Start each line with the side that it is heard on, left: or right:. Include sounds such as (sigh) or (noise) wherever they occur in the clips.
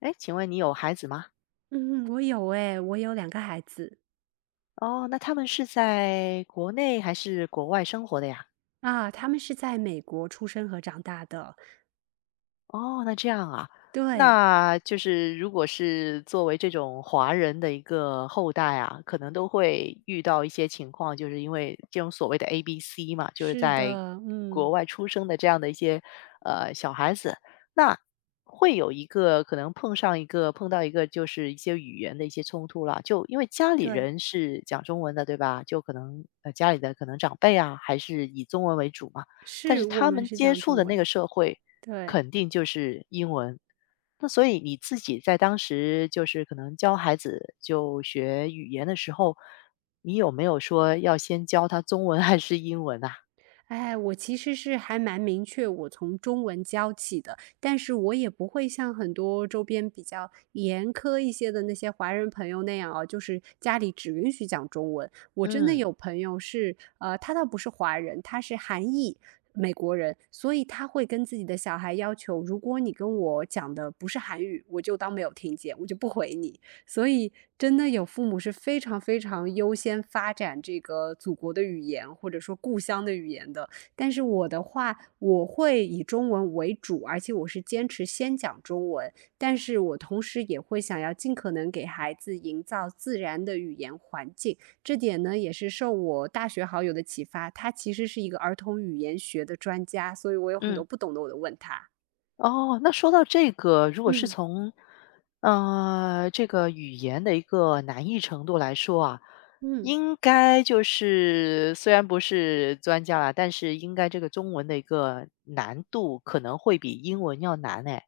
left: 哎，请问你有孩子吗？
right: 嗯，我有诶，我有2个孩子，
left: 哦，那他们是在国内还是国外生活的呀？
right: 啊，他们是在美国出生和长大的。
left: 哦，那这样啊，
right: 对，
left: 那就是如果是作为这种华人的一个后代啊，可能都会遇到一些情况，就是因为这种所谓的 ABC 嘛，就是
right: 是
left: 在
right: 的，
left: 国
right: 嗯，
left: 外出生的这样的一些小孩子，那会有一个可能碰到一个就是一些语言的一些冲突了，就因为家里
right: 对，
left: 人是讲中文的，对吧？就可能家里的可能长辈啊，还是以中文为主嘛。但
right: 是，
left: 是
right: 我
left: 他
right: 们
left: 们
right: 是
left: 接
right: 讲
left: 触
right: 中
left: 的那个
right: 文，
left: 社会
right: 对。
left: 肯定就是英文。那所以你自己在当时就是可能教孩子就学语言的时候，你有没有说要先教他中文还是英文啊？
right: 哎，我其实是还蛮明确，我从中文教起的，但是我也不会像很多周边比较严苛一些的那些华人朋友那样啊，就是家里只允许讲中文。我真的
left: 嗯。
right: 有朋友是，他倒不是华人，他是韩裔美国人，所以他会跟自己的小孩要求，如果你跟我讲的不是韩语，我就当没有听见，我就不回你。所以，真的有父母是非常非常优先发展这个祖国的语言，或者说故乡的语言的。但是我的话，我会以中文为主，而且我是坚持先讲中文。但是我同时也会想要尽可能给孩子营造自然的语言环境。这点呢，也是受我大学好友的启发，他其实是一个儿童语言学的专家，所以我有很
left: 嗯。
right: 多不懂的，我都问他。
left: 哦，那说到这个，如果是
right: 嗯
left: 从，这个语言的一个难易程度来说啊，
right: 嗯，
left: 应该就是虽然不是专家啦，但是应该这个中文的一个难度可能会比英文要难哎。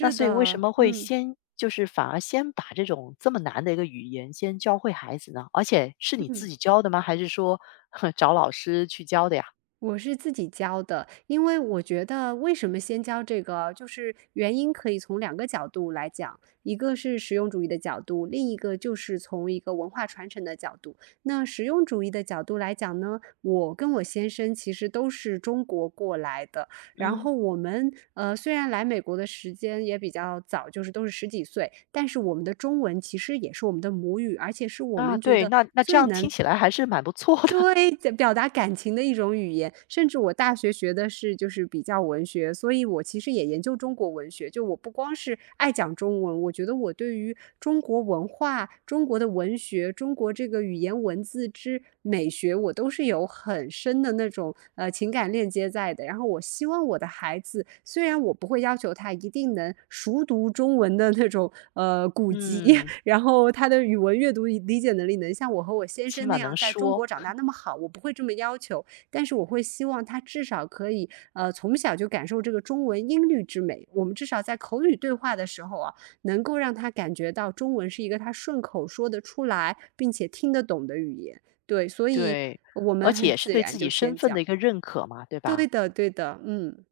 left: 那所以为什
right: 的，
left: 么会
right: 嗯。
left: 先就是反而先把这种这么难的一个语言先教会孩子呢？而且是你
right: 嗯。
left: 自己教的吗？还是说 (laughs) 找老师去教的呀？
right: 我是自己教的，因为我觉得为什么先教这个，就是原因可以从两个角度来讲，一个是实用主义的角度，另一个就是从一个文化传承的角度。那实用主义的角度来讲呢，我跟我先生其实都是中国过来的，然
left: 嗯，
right: 后我们虽然来美国的时间也比较早，就是都是十几岁，但是我们的中文其实也是我们的母语，而且是我
left: 啊，
right: 们觉
left: 对，
right: 得
left: 那这
right: 最
left: 样听
right: 能，
left: 起来还是蛮不错的。
right: 对，在表达感情的一种语言，甚至我大学学的是就是比较文学，所以我其实也研究中国文学。就我不光是爱讲中文，我觉得我对于中国文化、中国的文学、中国这个语言文字之美学，我都是有很深的那种情感链接在的。然后我希望我的孩子，虽然我不会要求他一定能熟读中文的那种古籍，
left: 嗯，
right: 然后他的语文阅读理解能力能像我和我先
left: 起
right: 生那
left: 码
right: 样
left: 能
right: 在中
left: 说，
right: 国长大那
left: (laughs)
right: 么好，我不会这么要求，但是我会希望他至少可以从小就感受这个中文音律之美。我们至少在口语对话的时候啊，能够让他感觉到中文是一个他顺口说得出来并且听得懂的语言。对，所以
left: 对，
right: 我
left: 而
right: 们
left: 且
right: 很
left: 也是
right: 自
left: 对自
right: 然就
left: 己身
right: 先
left: 份的
right: 讲。
left: 一个认可嘛，对
right: 对
left: 吧？
right: 的，对的，嗯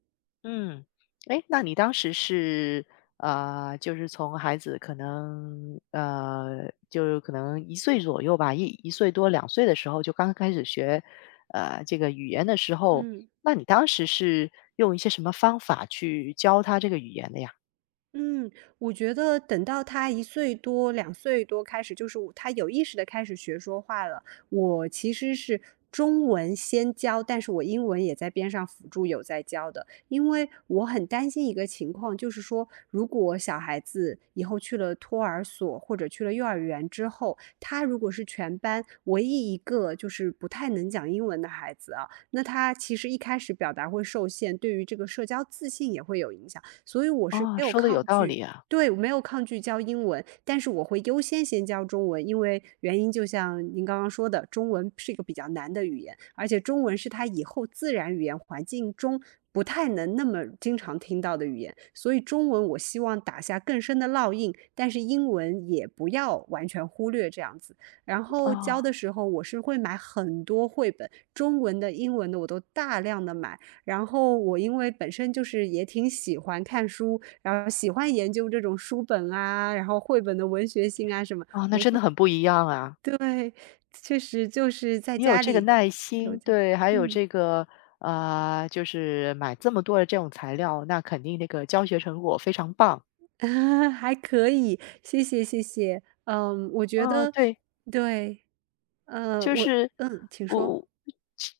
left: 嗯，哎，那你当时是，就是从孩子可能，就是可能一岁左右吧一岁多、两岁的时候就刚开始学，这个语言的时候，
right: 嗯。
left: 那你当时是用一些什么方法去教他这个语言的呀？
right: 嗯，我觉得等到他一岁多、两岁多开始，就是他有意识的开始学说话了。我其实是中文先教，但是我英文也在边上辅助有在教的。因为我很担心一个情况，就是说如果小孩子以后去了托儿所或者去了幼儿园之后，他如果是全班唯一一个就是不太能讲英文的孩子啊，那他其实一开始表达会受限，对于这个社交自信也会有影响。所以我是
left: 哦，
right: 没有
left: 说的
right: 抗
left: 有道
right: 拒，
left: 理啊，
right: 对，没有抗拒教英文，但是我会优先先教中文，因为原因就像您刚刚说的，中文是一个比较难的语言，而且中文是他以后自然语言环境中不太能那么经常听到的语言，所以中文我希望打下更深的烙印，但是英文也不要完全忽略这样子。然后
left: 哦，
right: 教的时候，我是会买很多绘本，中文的、英文的我都大量的买，然后我因为本身就是也挺喜欢看书，然后喜欢研究这种书本啊，然后绘本的文学性啊什么，
left: 哦，那真的很不一样啊。
right: 对，确实就是在
left: 你有
right: 家
left: 这个
right: 里
left: 耐
right: 都
left: 心，
right: 这样，
left: 对，还有
right: 嗯，
left: 这个，就是买这么多的这种材料，那肯定那个教学成果非常棒。
right: (laughs) 还可以，谢谢谢谢。嗯，我觉
left: 哦，
right: 得
left: 对，
right: 对，呃，
left: 就
right: 我
left: 是
right: 嗯，请
left: 我
right: 说，
left: 我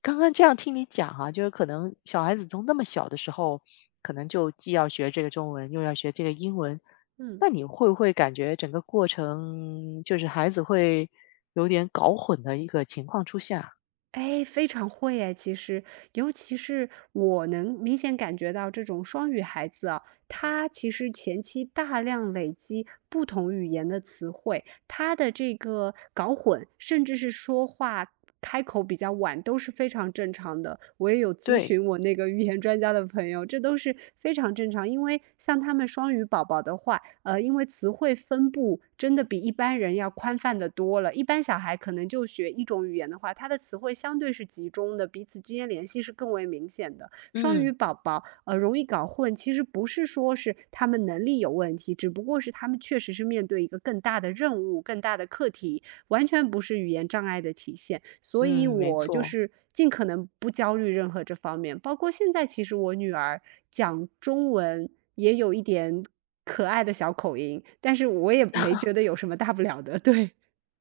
left: 刚刚这样听你讲哈、就是可能小孩子从那么小的时候，可能就既要学这个中文，又要学这个英文，
right: 嗯。
left: 那你会不会感觉整个过程就是孩子会有点搞混的一个情况出现啊
right: 哎，非常会哎，其实，尤其是我能明显感觉到这种双语孩子啊，他其实前期大量累积不同语言的词汇，他的这个搞混，甚至是说话开口比较晚，都是非常正常的。我也有咨
left: 对，
right: 询我那个语言专家的朋友，这都是非常正常。因为像他们双语宝宝的话，因为词汇分布真的比一般人要宽泛的多了。一般小孩可能就学一种语言的话，他的词汇相对是集中的，彼此之间联系是更为明显的。双
left: 嗯
right: 语宝宝容易搞混，其实不是说是他们能力有问题，只不过是他们确实是面对一个更大的任务、更大的课题，完全不是语言障碍的体现。所以
left: 嗯，没
right: 我就
left: 错。
right: 是尽可能不焦虑任何这方面，包括现在，其实我女儿讲中文也有一点可爱的小口音，但是我也没觉得有什么大不了的。对，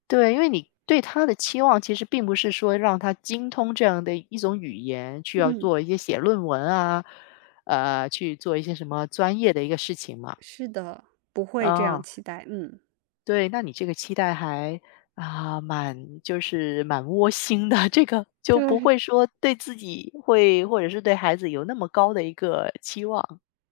left: 对，因为你对他的期望其实并不是说让他精通这样的一种语言，去要
right: 嗯，
left: 做一些写论文啊，去做一些什么专业的一个事情嘛。
right: 是的，不会这样
left: 啊，
right: 期待，嗯。
left: 对，那你这个期待还啊蛮就是蛮窝心的，(laughs) 这个就不会
right: 对。
left: 说对自己会或者是对孩子有那么高的一个期望。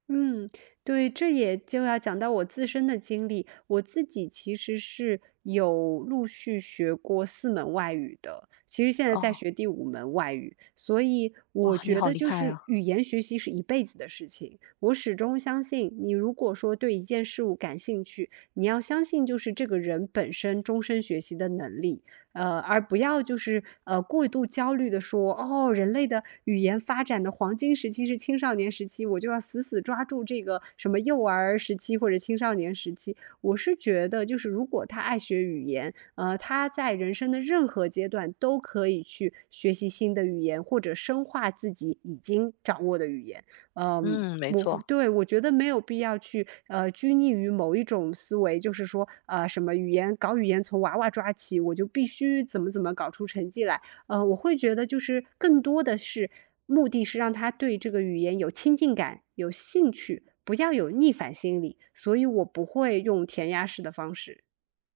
right: 嗯，对，这也就要讲到我自身的经历。我自己其实是有陆续学过4门外语的，其实现在在
left: 哦，
right: 学第五门外语，所以我
left: 哇，你
right: 觉
left: 好
right: 得
left: 厉
right: 就
left: 害
right: 是
left: 啊！
right: 语言学习是一辈子的事情。我始终相信，你如果说对一件事物感兴趣，你要相信就是这个人本身终身学习的能力。而不要就是过度焦虑的说，哦，人类的语言发展的黄金时期是青少年时期，我就要死死抓住这个什么幼儿时期或者青少年时期。我是觉得，就是如果他爱学语言，他在人生的任何阶段都可以去学习新的语言，或者深化自己已经掌握的语言。嗯，
left: 嗯，没
right: 我会，
left: 错。
right: 对，我觉得没有必要去，拘泥于某一种思维，就是说，什么语言搞语言从娃娃抓起，我就必须怎么怎么搞出成绩来。我会觉得就是更多的是目的是让他对这个语言有亲近感、有兴趣，不要有逆反心理。所以我不会用填鸭式的方式。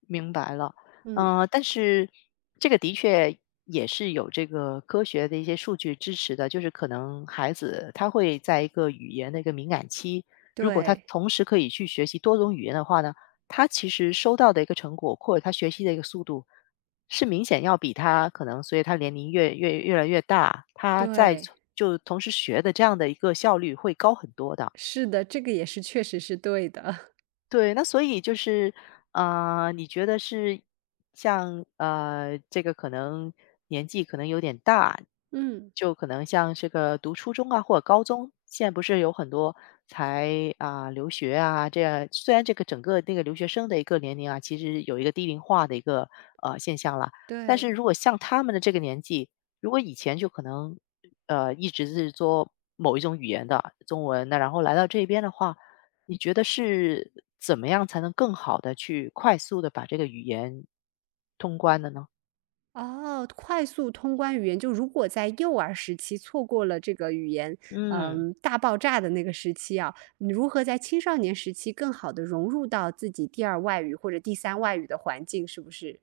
left: 明白了，
right: 嗯，
left: 但是这个的确也是有这个科学的一些数据支持的，就是可能孩子他会在一个语言的一个敏感期，如果他
right: 对
left: 同时可以去学习多种语言的话呢，他其实收到的一个成果或者他学习的一个速度是明显要比他可能随着他年龄越来越大，他在
right: 对，
left: 从就同时学的这样的一个效率会高很多的。
right: 是的，这个也是确实是对的。
left: 对，那所以就是，你觉得是像这个可能年纪可能有点大，
right: (laughs) 嗯，
left: 就可能像这个读初中啊或者高中，现在不是有很多才啊、留学啊这样，虽然这个整个那个留学生的一个年龄啊，其实有一个低龄化的一个现象了，但是
right: 对。
left: 如果像他们的这个年纪，如果以前就可能一直是做某一种语言的中文，那然后来到这边的话。你觉得是怎么样才能更好的去快速的把这个语言通关的呢？
right: 哦，快速通关语言，就如果在幼儿时期错过了这个语言，
left: 嗯，
right: 嗯，大爆炸的那个时期啊，你如何在青少年时期更好的融入到自己第二外语或者第三外语的环境，是不是？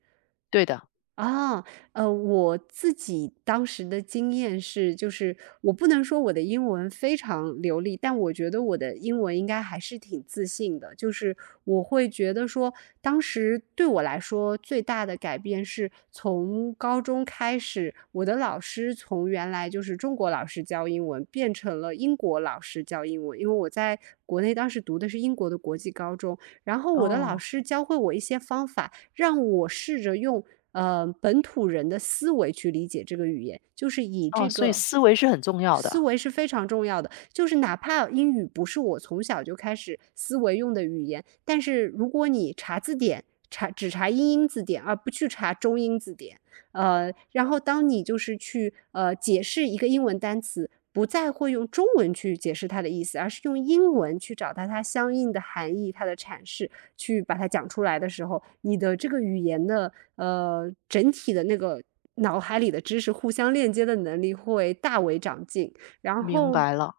left: 对的。
right: 啊，我自己当时的经验是，就是我不能说我的英文非常流利，但我觉得我的英文应该还是挺自信的。就是我会觉得说，当时对我来说最大的改变是从高中开始，我的老师从原来就是中国老师教英文，变成了英国老师教英文。因为我在国内当时读的是英国的国际高中，然后我的老
left: 哦，
right: 师教会我一些方法。让我试着用本土人的思维去理解这个语言，就是以
left: 哦，
right: 这
left: 所以
right: 个
left: 思维是很重要
right: 思
left: 的，
right: 维是非常重要的。就是哪怕英语不是我从小就开始思维用的语言，但是如果你查字典，查只查英英字典，而不去查中英字典。然后当你就是去解释一个英文单词，不再会用中文去解释它的意思，而是用英文去找到它相应的含义、它的阐释，去把它讲出来的时候，你的这个语言的整体的那个脑海里的知识互相链接的能力会大为长进，然
left: 明
right: 后。
left: 白了。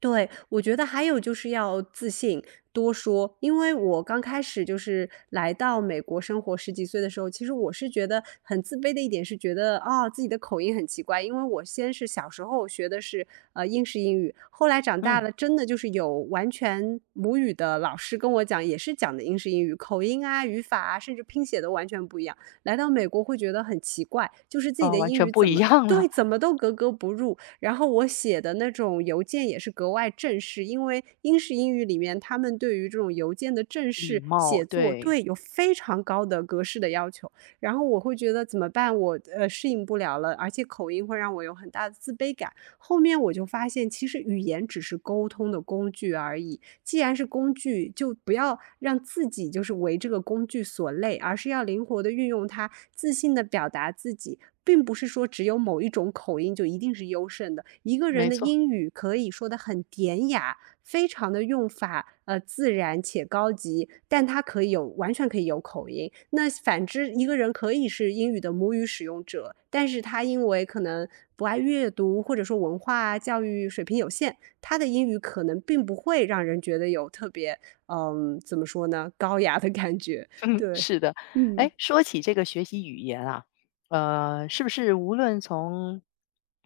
right: 对，我觉得还有就是要自信，多说。因为我刚开始就是来到美国生活十几岁的时候，其实我是觉得很自卑的一点是觉得啊、自己的口音很奇怪，因为我先是小时候学的是英式英语，后来长大
left: 嗯，
right: 了真的就是有完全母语的老师跟我讲，也是讲的英式英语，口音啊、语法啊，甚至拼写都完全不一样。来到美国会觉得很奇怪，就是自己
left: 哦，
right: 的
left: 完
right: 英
left: 全
right: 语
left: 不
right: 怎
left: 一
right: 么
left: 样了，
right: 对怎么都格格不入，然后我写的那种邮件也是格外正式，因为英式英语里面他们对于这种邮件的正
left: 礼
right: 式
left: 貌，
right: 写作，
left: 对，
right: 对，有非常高的格式的要求。然后我会觉得怎么办？我适应不了了，而且口音会让我有很大的自卑感。后面我就发现，其实语言只是沟通的工具而已。既然是工具，就不要让自己就是为这个工具所累，而是要灵活的运用它，自信的表达自己。并不是说只有某一种口音就一定是优胜的。一个人
left: 没
right: 的
left: 错。
right: 英语可以说的很典雅，非常的用法自然且高级，但他可以有完全可以有口音。那反之，一个人可以是英语的母语使用者，但是他因为可能不爱阅读，或者说文化啊教育水平有限，他的英语可能并不会让人觉得有特别，嗯，怎么说呢，高雅的感觉。
left: 嗯，
right: 对，
left: 是的。
right: 嗯
left: 哎，说起这个学习语言啊，是不是无论从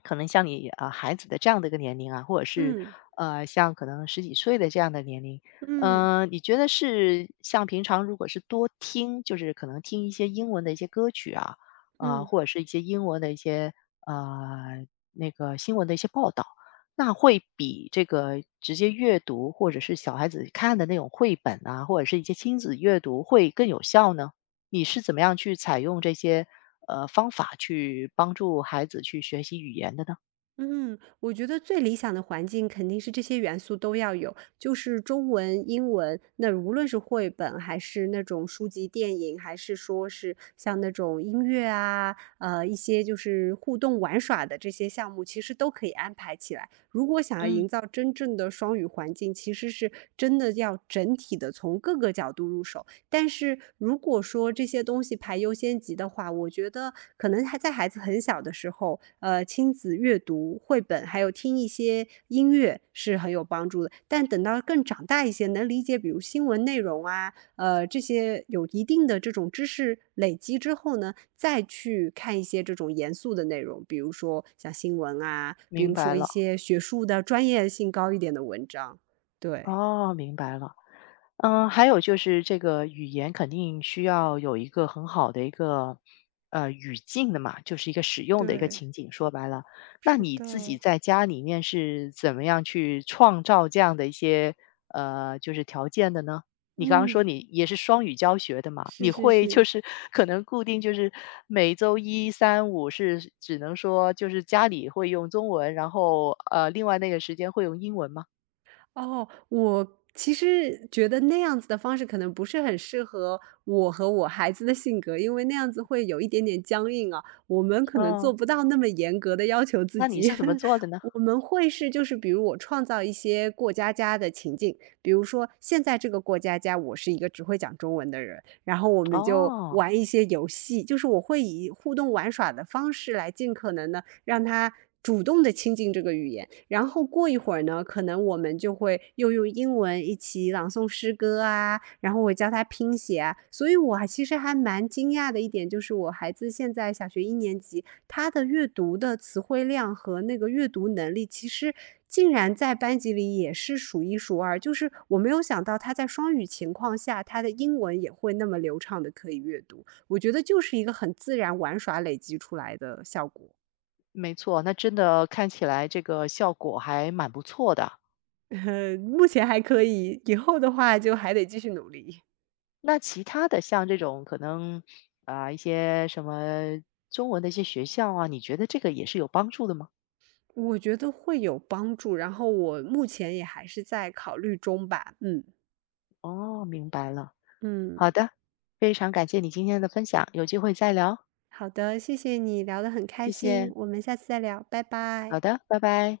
left: 可能像你啊、孩子的这样的一个年龄啊，或者是
right: 嗯
left: 像可能十几岁的这样的年龄，
right: 嗯
left: 你觉得是像平常如果是多听，就是可能听一些英文的一些歌曲啊，啊、
right: 嗯。
left: 或者是一些英文的一些呃那个新闻的一些报道，那会比这个直接阅读，或者是小孩子看的那种绘本啊，或者是一些亲子阅读会更有效呢？你是怎么样去采用这些方法去帮助孩子去学习语言的呢？
right: 嗯，我觉得最理想的环境肯定是这些元素都要有，就是中文、英文，那无论是绘本，还是那种书籍、电影，还是说是像那种音乐啊，一些就是互动玩耍的这些项目，其实都可以安排起来。如果想要
left: 嗯。
right: 营造真正的双语环境，其实是真的要整体的从各个角度入手。但是如果说这些东西排优先级的话，我觉得可能还在孩子很小的时候，亲子阅读绘本，还有听一些音乐是很有帮助的。但等到更长大一些，能理解比如新闻内容啊，这些有一定的这种知识累积之后呢，再去看一些这种严肃的内容，比如说像新闻啊，比
left: 明
right: 如
left: 白
right: 说一
left: 了，
right: 些学术的专业性高一点的文章。对，
left: 哦，明白了。嗯，还有就是这个语言肯定需要有一个很好的一个语境的嘛，就是一个使用的一个
right: 对，
left: 情景。说白了，那
right: 是
left: 你自己
right: 的，
left: 在家里面是怎么样去创造这样的一些就是条件的呢？你刚刚说
right: 嗯。
left: 你也是双语教学的嘛，
right: 是
left: 你
right: 是
left: 会就
right: 是，
left: 是 (laughs) 可能固定就是每周一、三、五是只能说就是家里会用中文，然后另外那个时间会用英文吗？
right: 哦，我其实觉得那样子的方式可能不是很适合我和我孩子的性格，因为那样子会有一点点僵硬啊，我们可能做
left: 嗯，
right: 不到那么严格的要求自
left: 那你
right: 己。
left: 是怎么
right: (laughs)
left: 做的呢？
right: 我们会是就是比如我创造一些过家家的情境，比如说现在这个过家家，我是一个只会讲中文的人，然后我们就
left: 哦。
right: 玩一些游戏，就是我会以互动玩耍的方式来尽可能的让他主动的亲近这个语言。然后过一会儿呢，可能我们就会又用英文一起朗诵诗歌啊，然后我教他拼写啊。所以我还其实还蛮惊讶的一点就是，我孩子现在小学1年级，他的阅读的词汇量和那个阅读能力，其实竟然在班级里也是数一数二。就是我没有想到他在双语情况下，他的英文也会那么流畅的可以阅读。我觉得就是一个很自然玩耍累积出来的效果。
left: 没错，那真的看起来这个效果还蛮不错的。
right: 目前还可以，以后的话就还得继续努力。
left: 那其他的像这种可能啊、一些什么中文的一些学校啊，你觉得这个也是有帮助的吗？
right: 我觉得会有帮助，然后我目前也还是在考虑中吧。嗯
left: 哦，明白了。好
right: 嗯，
left: 的，非常感谢你今天的分享，有机会再聊，
right: 好的，谢谢你聊得很开
left: 谢
right: 心，
left: 谢。
right: 我们下次再聊，拜
left: 好
right: 拜。
left: 的，拜拜。